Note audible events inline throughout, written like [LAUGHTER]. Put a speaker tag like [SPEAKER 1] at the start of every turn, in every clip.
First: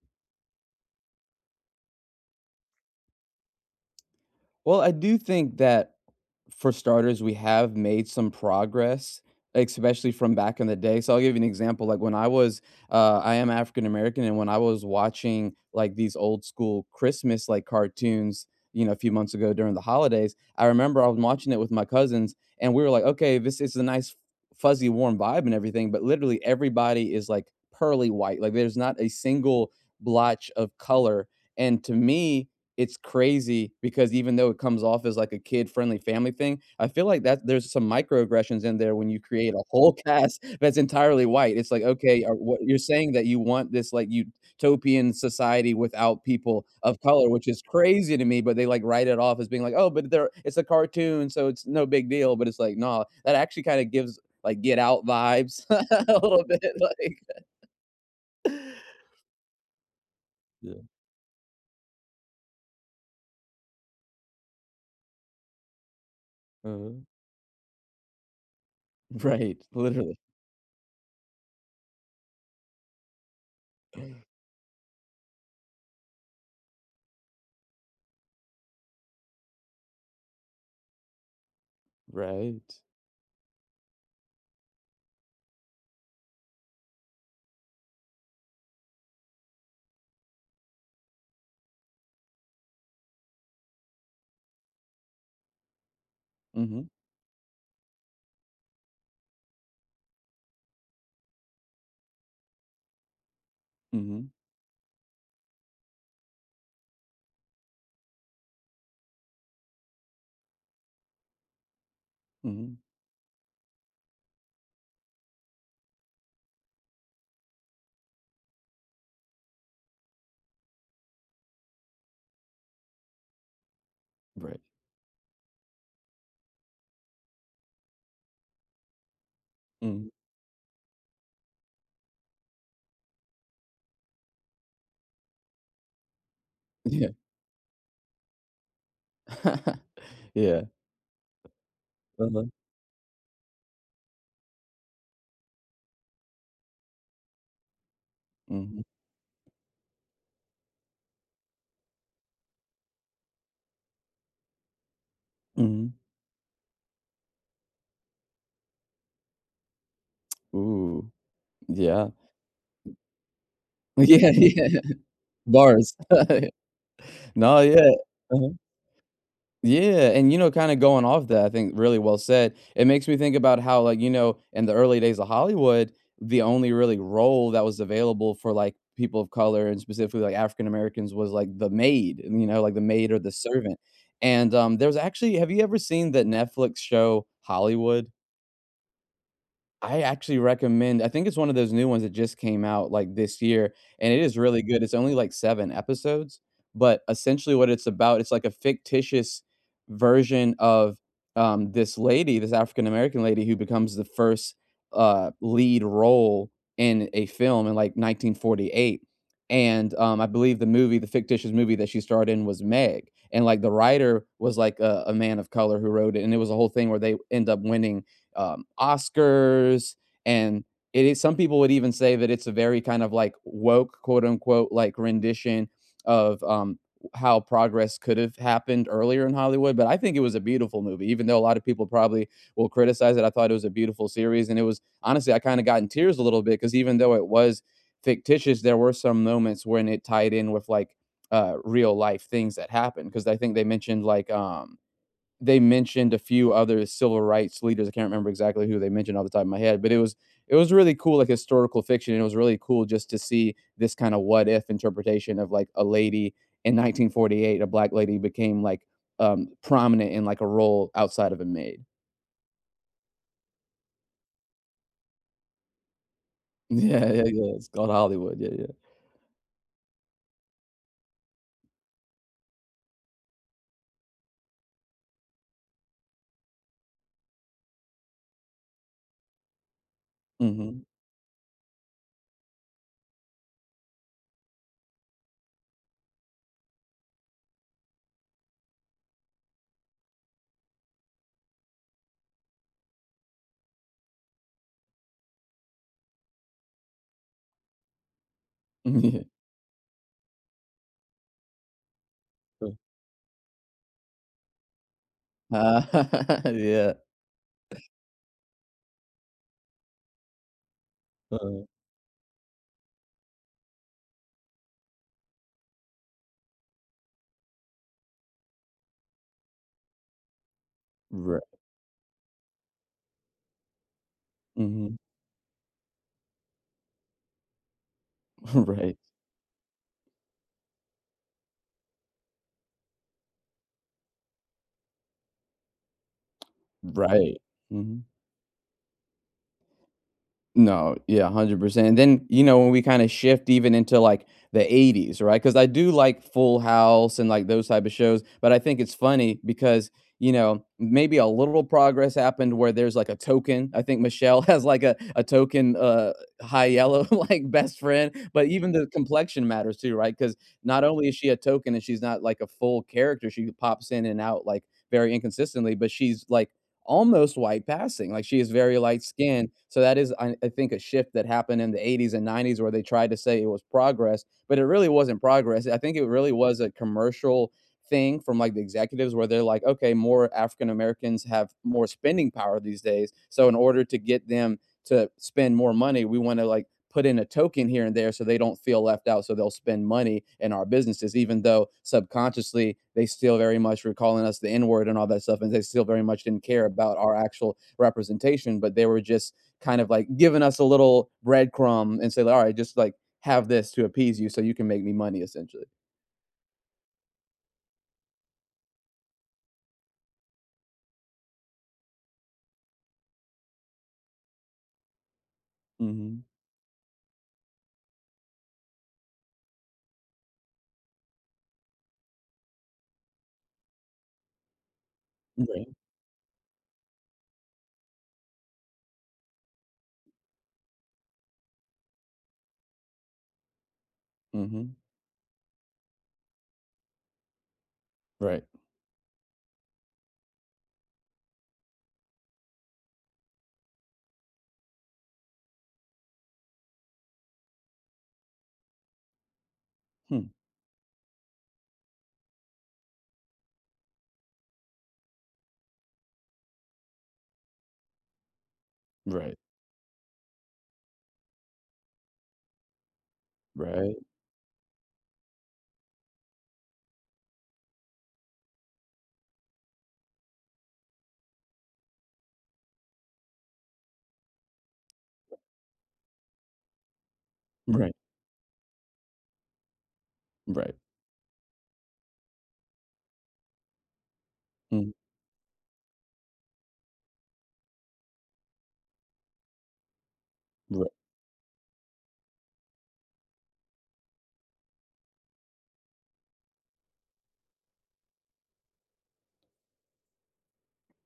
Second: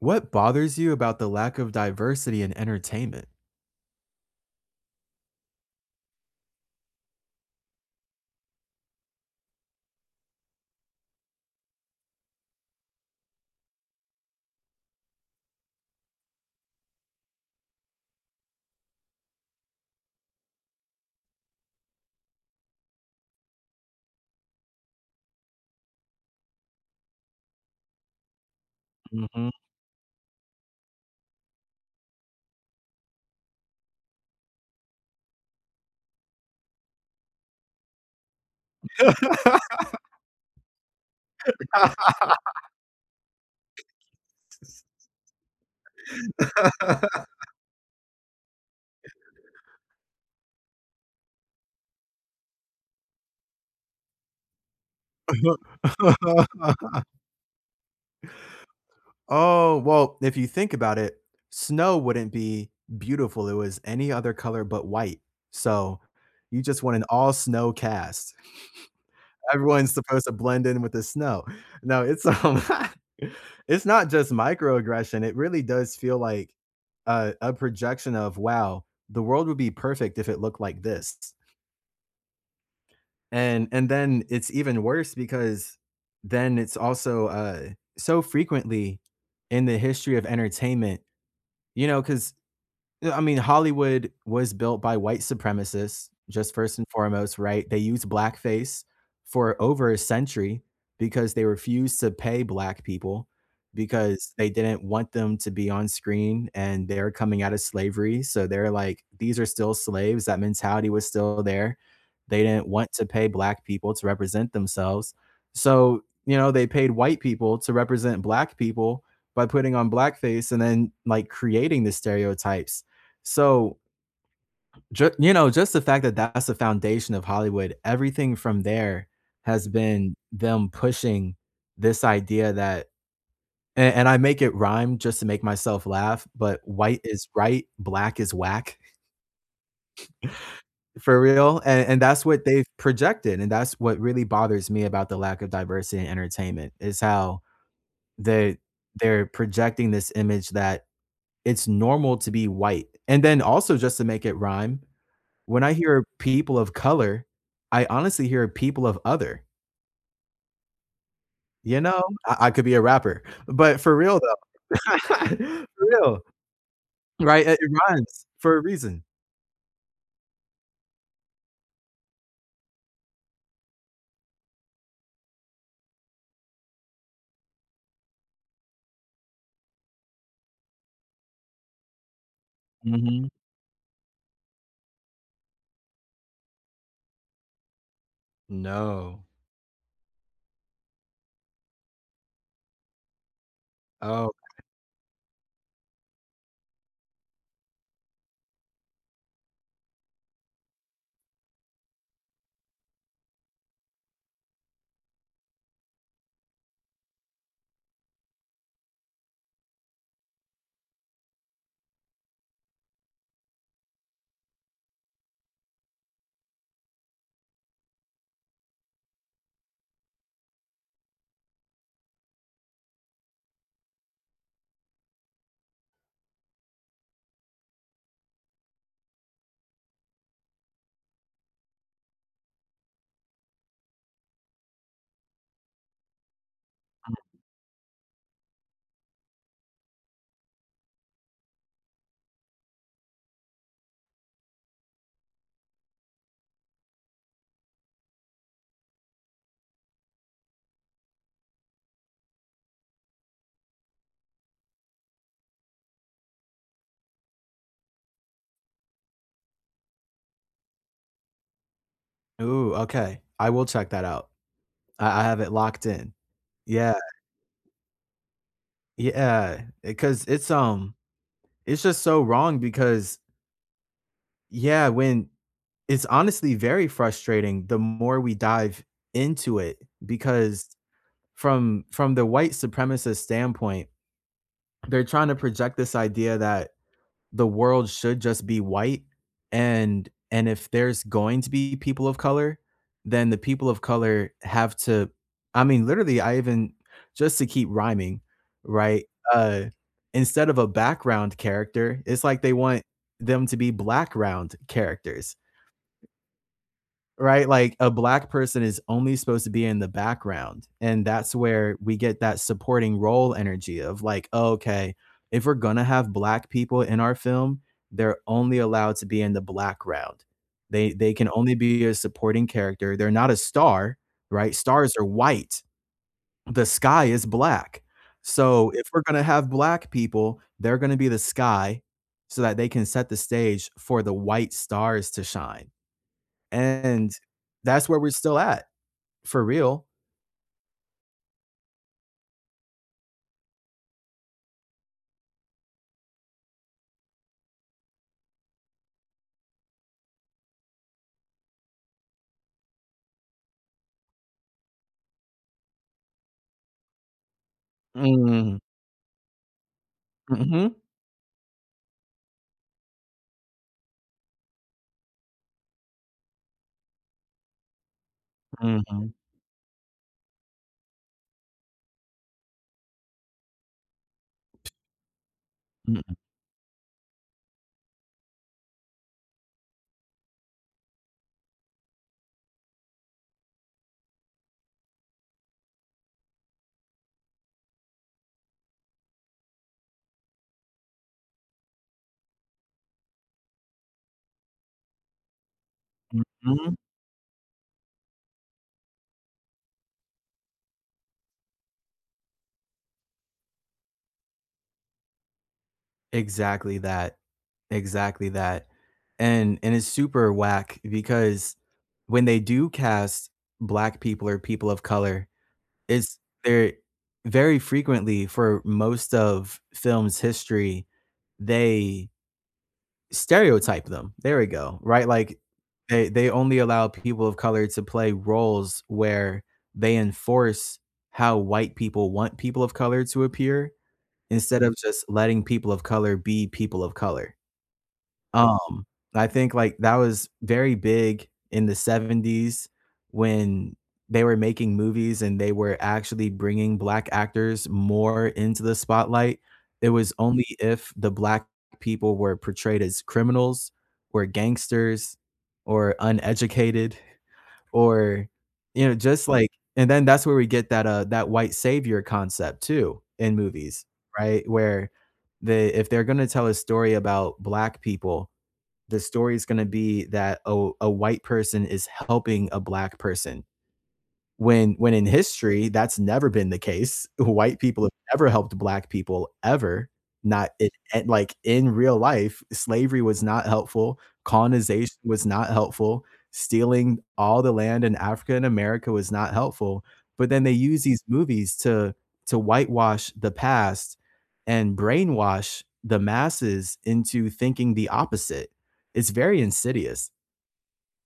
[SPEAKER 1] What bothers you about the lack of diversity in entertainment?
[SPEAKER 2] Well, I do think that for starters, we have made some progress, especially from back in the day. So I'll give you an example. Like I am African American, and when I was watching like these old school Christmas like cartoons, a few months ago during the holidays, I remember I was watching it with my cousins, and we were like, okay, this is a nice fuzzy warm vibe and everything, but literally everybody is like pearly white. Like there's not a
[SPEAKER 1] Mhm.
[SPEAKER 2] single blotch of color. And to me, it's crazy because even though it comes off as like a kid-friendly family thing, I feel like that there's some microaggressions in there when you create a whole cast [LAUGHS] that's entirely white. It's like, okay, are what you're saying that you want this like utopian society without people of color, which is crazy to me, but they like write it off as being like, "Oh, but they're it's a cartoon, so it's no big deal." But it's like, no, that actually kind of gives like Get Out vibes [LAUGHS] a little bit.
[SPEAKER 1] [LAUGHS]
[SPEAKER 2] [LAUGHS] Like,
[SPEAKER 1] Oh, well, if you think
[SPEAKER 2] yeah,
[SPEAKER 1] about it, snow wouldn't be beautiful, it was any other color but white, so you just
[SPEAKER 2] uh-huh.
[SPEAKER 1] want an all snow cast. [LAUGHS]
[SPEAKER 2] Right,
[SPEAKER 1] Everyone's
[SPEAKER 2] literally.
[SPEAKER 1] supposed to blend in with the snow. No, it's [LAUGHS] it's not just microaggression, it really does feel like a projection of, "Wow, the world would be perfect if it looked like this."
[SPEAKER 2] Right.
[SPEAKER 1] And then it's even worse because then it's also, so frequently in the history of entertainment, you know, because. Yeah, I mean, Hollywood was built by white supremacists, just
[SPEAKER 2] Mm.
[SPEAKER 1] first and
[SPEAKER 2] Mhm.
[SPEAKER 1] foremost, right? They used blackface for over a century because they refused to pay black people
[SPEAKER 2] Mm. Mhm.
[SPEAKER 1] because they didn't want them to be on screen and they're coming out of slavery. So they're like, these are still slaves. That mentality was still there. They didn't
[SPEAKER 2] Mhm.
[SPEAKER 1] want to pay black people to represent themselves. So, you know, they paid white people to represent black people by putting on blackface and then like creating the stereotypes so,
[SPEAKER 2] Right.
[SPEAKER 1] ju you know, just the fact that that's the foundation of Hollywood, everything from there has
[SPEAKER 2] Mm.
[SPEAKER 1] been them pushing this idea that and I make it rhyme just to make myself laugh, but white
[SPEAKER 2] Yeah.
[SPEAKER 1] is right, black is whack,
[SPEAKER 2] [LAUGHS] Yeah.
[SPEAKER 1] for real, and that's what
[SPEAKER 2] Uh-huh.
[SPEAKER 1] they've projected, and that's what really bothers me about the lack of diversity in entertainment, is how they
[SPEAKER 2] Mhm.
[SPEAKER 1] they're projecting this image that it's normal to be white, and then also just to make it rhyme, when I
[SPEAKER 2] Mhm.
[SPEAKER 1] hear people of color, I honestly hear people of other,
[SPEAKER 2] Ooh.
[SPEAKER 1] you know?
[SPEAKER 2] Yeah.
[SPEAKER 1] I could be a rapper, but
[SPEAKER 2] [LAUGHS]
[SPEAKER 1] for real
[SPEAKER 2] Yeah,
[SPEAKER 1] though.
[SPEAKER 2] yeah.
[SPEAKER 1] [LAUGHS] For
[SPEAKER 2] Bars.
[SPEAKER 1] real,
[SPEAKER 2] [LAUGHS]
[SPEAKER 1] right? It
[SPEAKER 2] No,
[SPEAKER 1] it
[SPEAKER 2] yeah.
[SPEAKER 1] rhymes
[SPEAKER 2] Uh-huh.
[SPEAKER 1] for a reason.
[SPEAKER 2] Yeah, and kinda going off that, I think really well said, it makes me think about how, like, you know, in the early days of Hollywood, the only really role that was available for, like, people of color and specifically, like, African Americans was, like, the maid, like the maid or
[SPEAKER 1] Mhm.
[SPEAKER 2] the servant, and, there was actually have you ever seen the Netflix show Hollywood?
[SPEAKER 1] No.
[SPEAKER 2] I actually recommend. I think it's one of those new ones that just came out, like, this year, and it
[SPEAKER 1] Oh,
[SPEAKER 2] is really good. It's only, like, 7 episodes, but essentially what it's about, it's like a fictitious version of, this lady, this African American lady who becomes the first, lead role in a film in, like, 1948, and, I believe the fictitious movie that she starred in was Meg, and, like, the writer was, like, a man of color who wrote it, and it was a whole thing where they end up winning Oscars, and it is. Some people would even say that it's a very kind of like woke, quote unquote, like rendition of how progress could have happened earlier in Hollywood. But I think it was a beautiful movie, even though a lot of people probably will criticize it. I thought it was a beautiful series, and it was honestly, I kind of got in tears a little bit because even though it was fictitious, there were some moments when it tied in with like real life things that happened because I think they mentioned a few other civil rights leaders. I can't remember exactly who they mentioned off the top of my head, but it was really cool, like historical fiction, and it was really cool just to see this kind of what if interpretation of like a lady in 1948, a black lady became like prominent in like a role outside of a maid. [LAUGHS]
[SPEAKER 1] ooh, okay. I will check that out. I have it locked in. Yeah,
[SPEAKER 2] Yeah, yeah, yeah. It's called Hollywood. Yeah, yeah.
[SPEAKER 1] yeah, because it's it's just so wrong because yeah, when it's honestly very frustrating the more we dive into it because
[SPEAKER 2] Mhm.
[SPEAKER 1] from the white supremacist standpoint, they're trying to project this idea that the world should just be white and if there's going to be people of color, then the people of color have to I mean, literally, I even just to keep rhyming, right?
[SPEAKER 2] [LAUGHS]
[SPEAKER 1] Uh instead of a background character, it's like they
[SPEAKER 2] Yeah.
[SPEAKER 1] want them to be blackground characters,
[SPEAKER 2] Uh, [LAUGHS] yeah.
[SPEAKER 1] right? Like a black person is only supposed to be in the background. And that's
[SPEAKER 2] Uh,
[SPEAKER 1] where we get that supporting role energy of like, oh, okay, if we're going to have black people in our film, they're only allowed to be in the black round. They can
[SPEAKER 2] right.
[SPEAKER 1] only be a supporting character. They're not a star, right? Stars
[SPEAKER 2] Mhm.
[SPEAKER 1] are white. The sky is black.
[SPEAKER 2] [LAUGHS]
[SPEAKER 1] So if
[SPEAKER 2] Right.
[SPEAKER 1] we're going to have black people, they're going to be the sky so that they can set the stage for the white stars to shine. And
[SPEAKER 2] Right.
[SPEAKER 1] that's where
[SPEAKER 2] Mhm.
[SPEAKER 1] we're still at, for real.
[SPEAKER 2] No, yeah, 100%. Then, when we kinda shift even into, like, the '80s, right? Because I do like Full House and, like, those type of shows, but I think it's funny because, maybe a little progress happened where there's, like, a token. I think Michelle [LAUGHS] has, like, a token, high yellow, [LAUGHS] like, best friend, but
[SPEAKER 1] Mm.
[SPEAKER 2] even the complexion matters too, right? Because
[SPEAKER 1] Mhm.
[SPEAKER 2] not only is she a token and she's not, like, a full character, she pops in and out, like, very inconsistently, but she's, like, almost white passing. Like she is very light
[SPEAKER 1] Mhm.
[SPEAKER 2] skinned. So that is, I think, a shift that happened in the '80s and '90s where they tried to say it was progress, but it really wasn't progress. I think it
[SPEAKER 1] Mm,
[SPEAKER 2] really was a commercial thing from like the executives where they're like, okay, more African Americans have more spending power these days. So in order to get them to spend more money. We want to like put in a token here and there so they don't feel left out. So they'll spend money in our businesses, even though subconsciously they still very much were calling us the N word and all that stuff. And they still very much didn't care
[SPEAKER 1] mhm.
[SPEAKER 2] about our actual representation, but they were just kind of like giving us a little breadcrumb and say, all right, just like have this to appease you so you can make me money essentially.
[SPEAKER 1] Exactly that, exactly that. And it's super whack because when they do cast black people or people of color, it's
[SPEAKER 2] Hmm.
[SPEAKER 1] they're very frequently for most of film's history, they stereotype them. There we go, right? Like,
[SPEAKER 2] Right.
[SPEAKER 1] they only allow people of color to play roles where they enforce how white people want people of color to appear, instead of
[SPEAKER 2] Hmm.
[SPEAKER 1] just letting people of color be people of color.
[SPEAKER 2] Right.
[SPEAKER 1] Um, I think, like, that was very big in the '70s when they were making movies and they were actually bringing black actors more into the spotlight. It was
[SPEAKER 2] Hmm.
[SPEAKER 1] only if the black people were portrayed as criminals or gangsters or uneducated or, you know, just
[SPEAKER 2] Right.
[SPEAKER 1] like and then that's where we get that, that white savior concept too in movies,
[SPEAKER 2] Right.
[SPEAKER 1] right? Where they if they're gonna tell a story about black people, the story is going to be that a white person is helping a black person when in history, that's never been the case. White people
[SPEAKER 2] Right.
[SPEAKER 1] have never helped black people ever, not in
[SPEAKER 2] Right.
[SPEAKER 1] and, like, in real life, slavery was not helpful,
[SPEAKER 2] Mm.
[SPEAKER 1] colonization was not helpful, stealing all the land in Africa and America was not helpful, but then they use these movies to whitewash the past and brainwash the masses into thinking the opposite. It's very insidious.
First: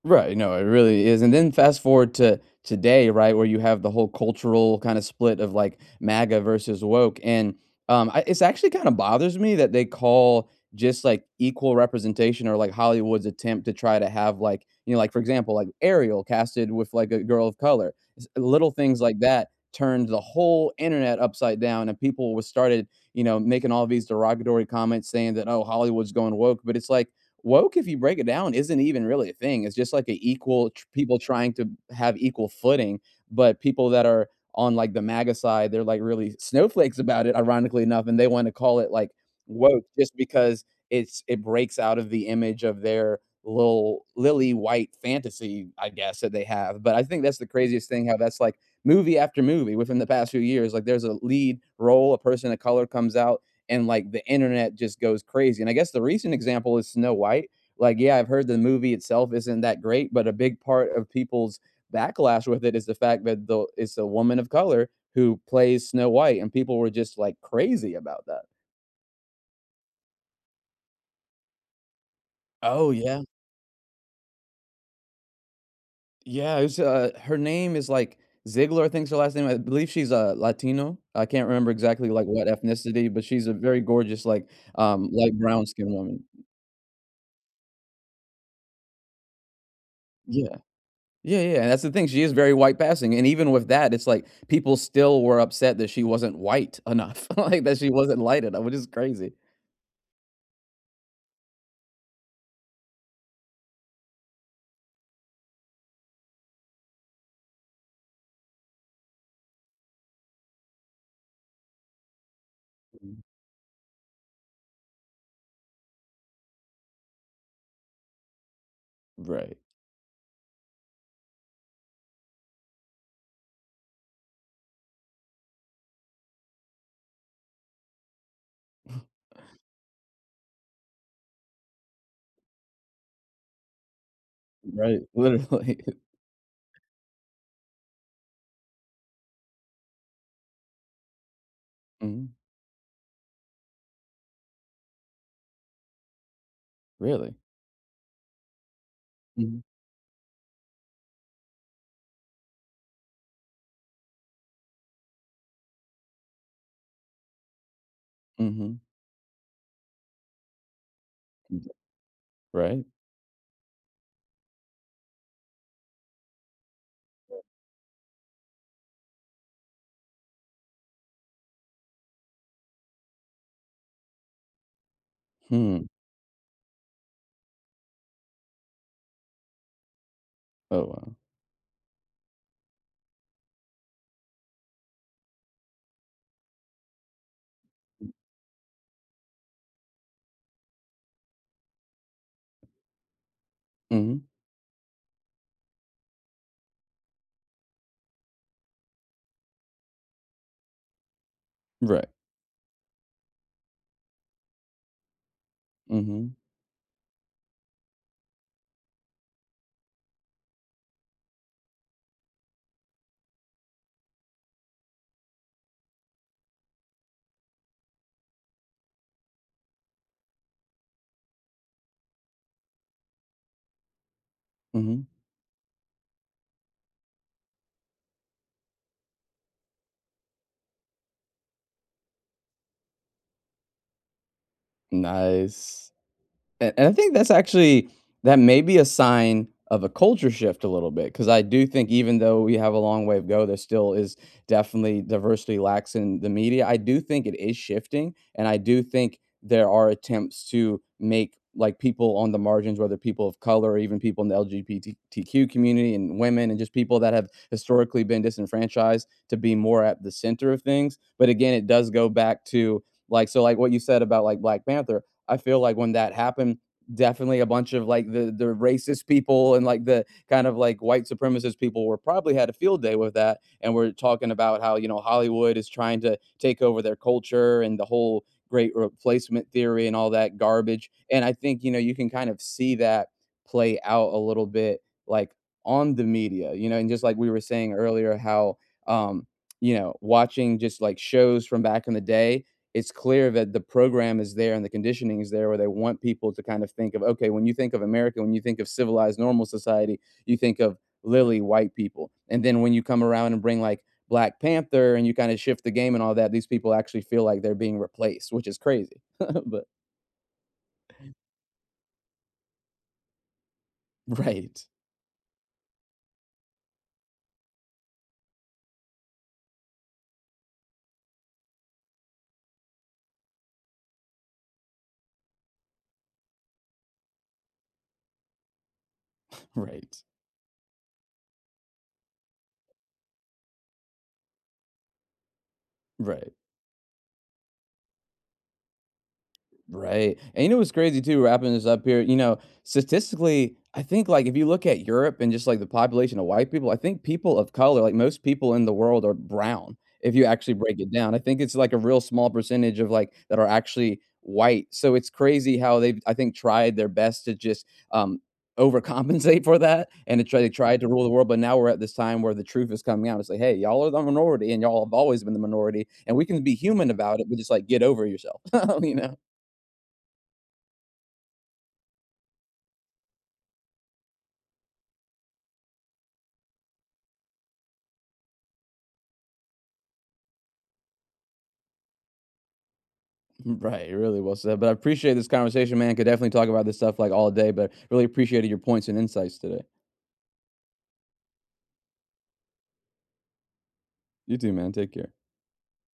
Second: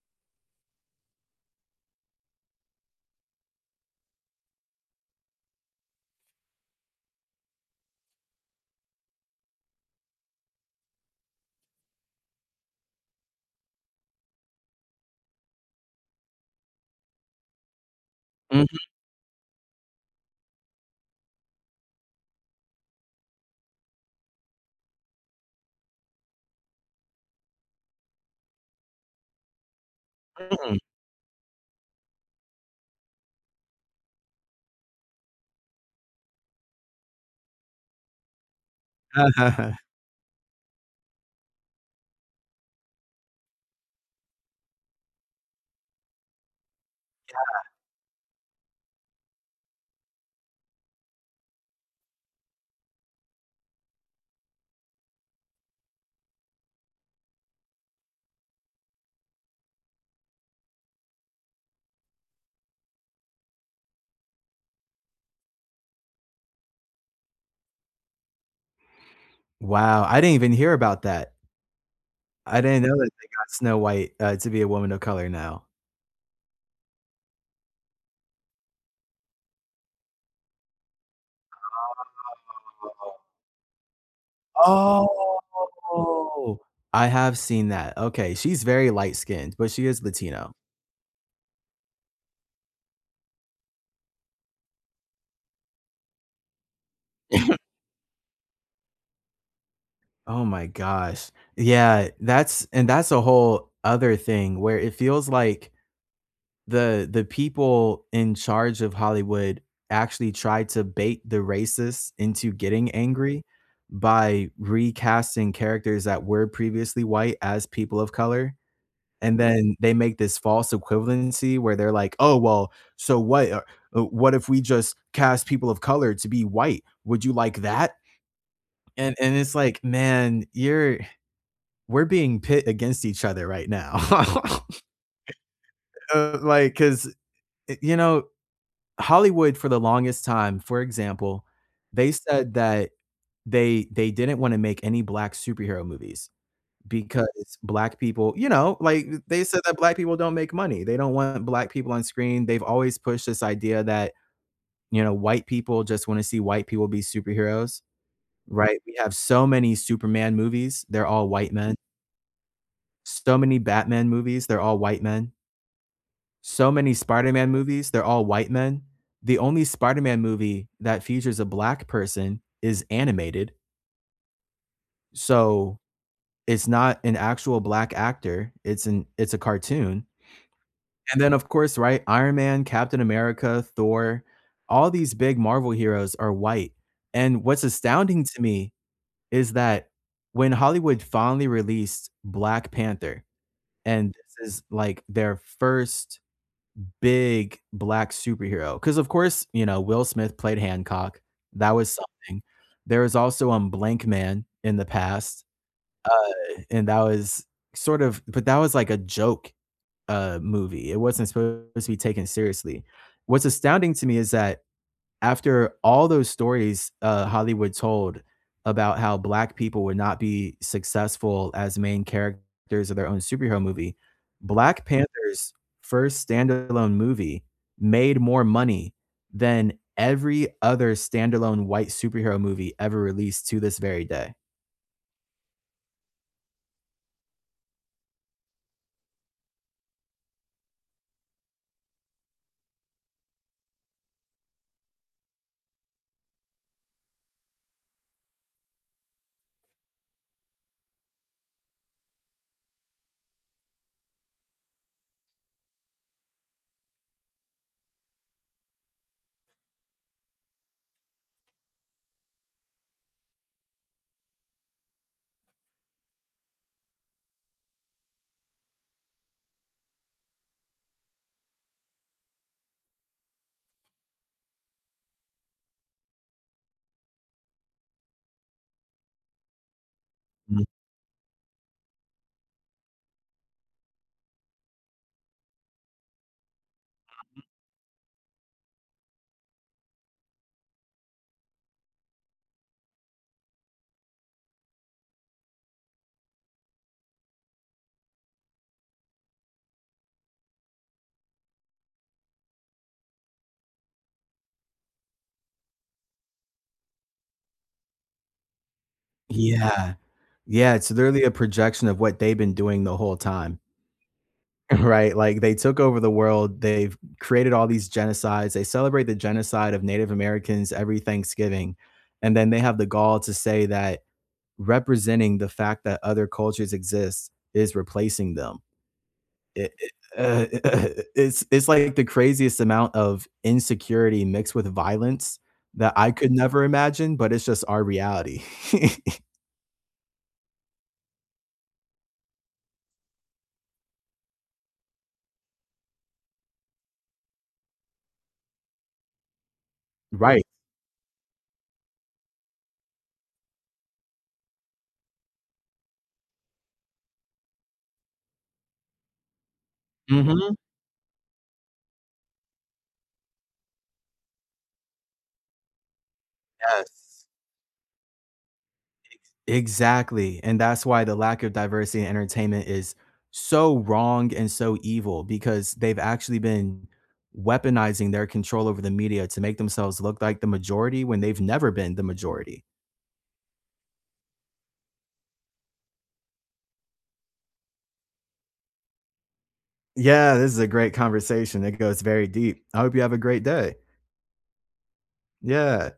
[SPEAKER 2] Right, no, it really is, and then fast forward to today, right, where you have the whole cultural kinda split of, like, MAGA versus woke, and, I it's actually kinda bothers me that they call just, like, equal representation or, like, Hollywood's attempt to try to have, like, like, for example, like, Ariel casted with, like, a girl of color. S little
[SPEAKER 1] Mhm.
[SPEAKER 2] things like that turned the whole internet upside down, and people was started, making all these derogatory comments saying that, "Oh, Hollywood's going woke," but it's like, woke, if you break it down, isn't even really a thing. It's just like people trying to have equal footing, but people that are on like the MAGA side, they're like really snowflakes about it, ironically enough, and they want to call it like
[SPEAKER 1] [LAUGHS]
[SPEAKER 2] woke just because it breaks out of the image of their little lily white fantasy, I guess, that they have. But I think that's the craziest thing how that's like movie after movie within the past few years. Like there's a lead role, a person of color comes out and like the internet just goes crazy. And I guess the recent example is Snow White. Like, yeah, I've heard the movie itself isn't that great, but a big part of people's backlash with it is the fact that the it's a woman of color who plays Snow White, and people were just like crazy about that.
[SPEAKER 1] Wow, I didn't even hear about that. I didn't
[SPEAKER 2] Oh
[SPEAKER 1] know that
[SPEAKER 2] yeah,
[SPEAKER 1] they got Snow White, to be a woman of color now.
[SPEAKER 2] yeah. It's her name is like Ziegler. I think's her last name. I believe she's a Latino. I can't remember exactly like what ethnicity, but she's a very gorgeous, like light brown skinned woman.
[SPEAKER 1] Oh! I have seen that. Okay, she's very light-skinned, but she is Latino.
[SPEAKER 2] Yeah. Yeah, yeah, and that's the thing, she is very white passing, and even with that, it's like people still were upset that she wasn't white enough, [LAUGHS] like, that she wasn't light enough, which is crazy.
[SPEAKER 1] Oh my gosh. Yeah, that's and that's a whole other thing where it feels like the people in charge of Hollywood actually tried to bait the racists into getting
[SPEAKER 2] Mhm.
[SPEAKER 1] angry by recasting characters that were previously white as people of color. And
[SPEAKER 2] Right.
[SPEAKER 1] then they make this false equivalency where they're like, "Oh, well, so what if we just cast people of color to be white? Would you like that?" And
[SPEAKER 2] [LAUGHS]
[SPEAKER 1] and it's like, "Man, you're we're being pit against each other right now." [LAUGHS]
[SPEAKER 2] Right, literally. [LAUGHS]
[SPEAKER 1] Like, 'cause, you know, Hollywood for the longest time, for example, they
[SPEAKER 2] Mhm.
[SPEAKER 1] said that they didn't wanna make any black superhero movies. Because
[SPEAKER 2] Really?
[SPEAKER 1] black people you know, like, they said
[SPEAKER 2] Mhm.
[SPEAKER 1] that black people don't make money. They don't want black people on screen. They've always pushed this idea that, you know, white people just wanna see white people be superheroes,
[SPEAKER 2] Mhm.
[SPEAKER 1] right? We have so many Superman movies, they're all white
[SPEAKER 2] Mm,
[SPEAKER 1] men.
[SPEAKER 2] right.
[SPEAKER 1] So many Batman movies, they're all white men. So many Spider-Man movies, they're all white men. The only Spider-Man movie that features a black person is animated, so
[SPEAKER 2] Hmm.
[SPEAKER 1] it's not an actual black actor, it's a cartoon.
[SPEAKER 2] Oh, wow.
[SPEAKER 1] And then, of course, right, Iron Man, Captain America, Thor, all these big Marvel heroes are white, and what's astounding to me is that when Hollywood finally released Black Panther, and
[SPEAKER 2] Mhm.
[SPEAKER 1] this is, like, their first big black superhero, because of course, you know, Will Smith played Hancock, that was
[SPEAKER 2] Right.
[SPEAKER 1] something. There was also, Blank Man in the past, uh,
[SPEAKER 2] Mhm.
[SPEAKER 1] and that was sort of but that was like a joke movie. It wasn't supposed to be taken seriously. What's astounding to me is that after all those stories Hollywood told about how black people would not be successful as main characters of their own superhero movie, Black
[SPEAKER 2] Mhm.
[SPEAKER 1] Panther's first standalone movie made more money than every other standalone white superhero movie ever released to this very day.
[SPEAKER 2] Nice. And I think that's actually, that may be a sign of a culture shift a little bit because I do think even though we have a long way to go, there still is definitely diversity lacks in the media. I do think it is shifting, and I do think there are attempts to make, like, people on the margins, whether people of color or even people in the LGBTQ community and women and just people that have historically been disenfranchised to be more at the center of things. But again, it does go back to, like so, like, what you said about, like, Black Panther, I feel like when that happened, definitely a bunch of like the racist people and like the kind of like white supremacist people were probably had a field day with that, and we're talking about how Hollywood is trying to take over their culture and the whole great replacement theory and all that
[SPEAKER 1] Mm.
[SPEAKER 2] garbage. And I think you can kind of see that play out a little bit like on the media, and just like we were saying earlier how um watching just like shows from back in the day, it's clear that the program is there and the conditioning is there where they want people to kind of think of, okay, when you think of America, when you think of civilized normal society, you think of lily white people. And then when you come around and bring like Black Panther and you kind of shift the game and all that, these people actually feel like they're being replaced, which is crazy. [LAUGHS] But
[SPEAKER 1] Yeah. Yeah, it's literally a projection of what they've been doing the whole time.
[SPEAKER 2] right.
[SPEAKER 1] [LAUGHS] Right, like, they took over the world, they've created all these genocides, they celebrate the genocide of Native Americans every Thanksgiving, and then they have the gall to say that representing the fact that other cultures exist is replacing them. It
[SPEAKER 2] Right.
[SPEAKER 1] uh, [LAUGHS] it's like the craziest amount of insecurity mixed with violence that I
[SPEAKER 2] Right.
[SPEAKER 1] could never imagine, but it's just our reality. [LAUGHS]
[SPEAKER 2] Right. And you know what's crazy too, wrapping this up here, statistically, I think like if you look at Europe and just like the population of white people, I think people of color, like most people in the world are brown if you
[SPEAKER 1] Right.
[SPEAKER 2] actually break it down. I think it's like a real small percentage of like that are actually white. So it's crazy how they've I think tried their best to just um overcompensate for that and to try they
[SPEAKER 1] Mhm.
[SPEAKER 2] tried to rule the world. But now we're at this time where the truth is coming out. It's like, hey, y'all are the minority and y'all have always been the minority and we can be human about it,
[SPEAKER 1] Yes.
[SPEAKER 2] but just like get over yourself. [LAUGHS] you know.
[SPEAKER 1] Exactly, and that's why the lack of diversity in entertainment is so wrong and so evil because they've actually been weaponizing their control over the media to make themselves look like the majority when they've never been the majority.
[SPEAKER 2] Right, really well said. But I appreciate this conversation, man. Could definitely talk about this stuff like all day, but really appreciated your points and insights today.
[SPEAKER 1] Yeah, this is a great conversation. It goes very deep. I hope you have a great day.
[SPEAKER 2] You too, man. Take care.
[SPEAKER 1] Yeah.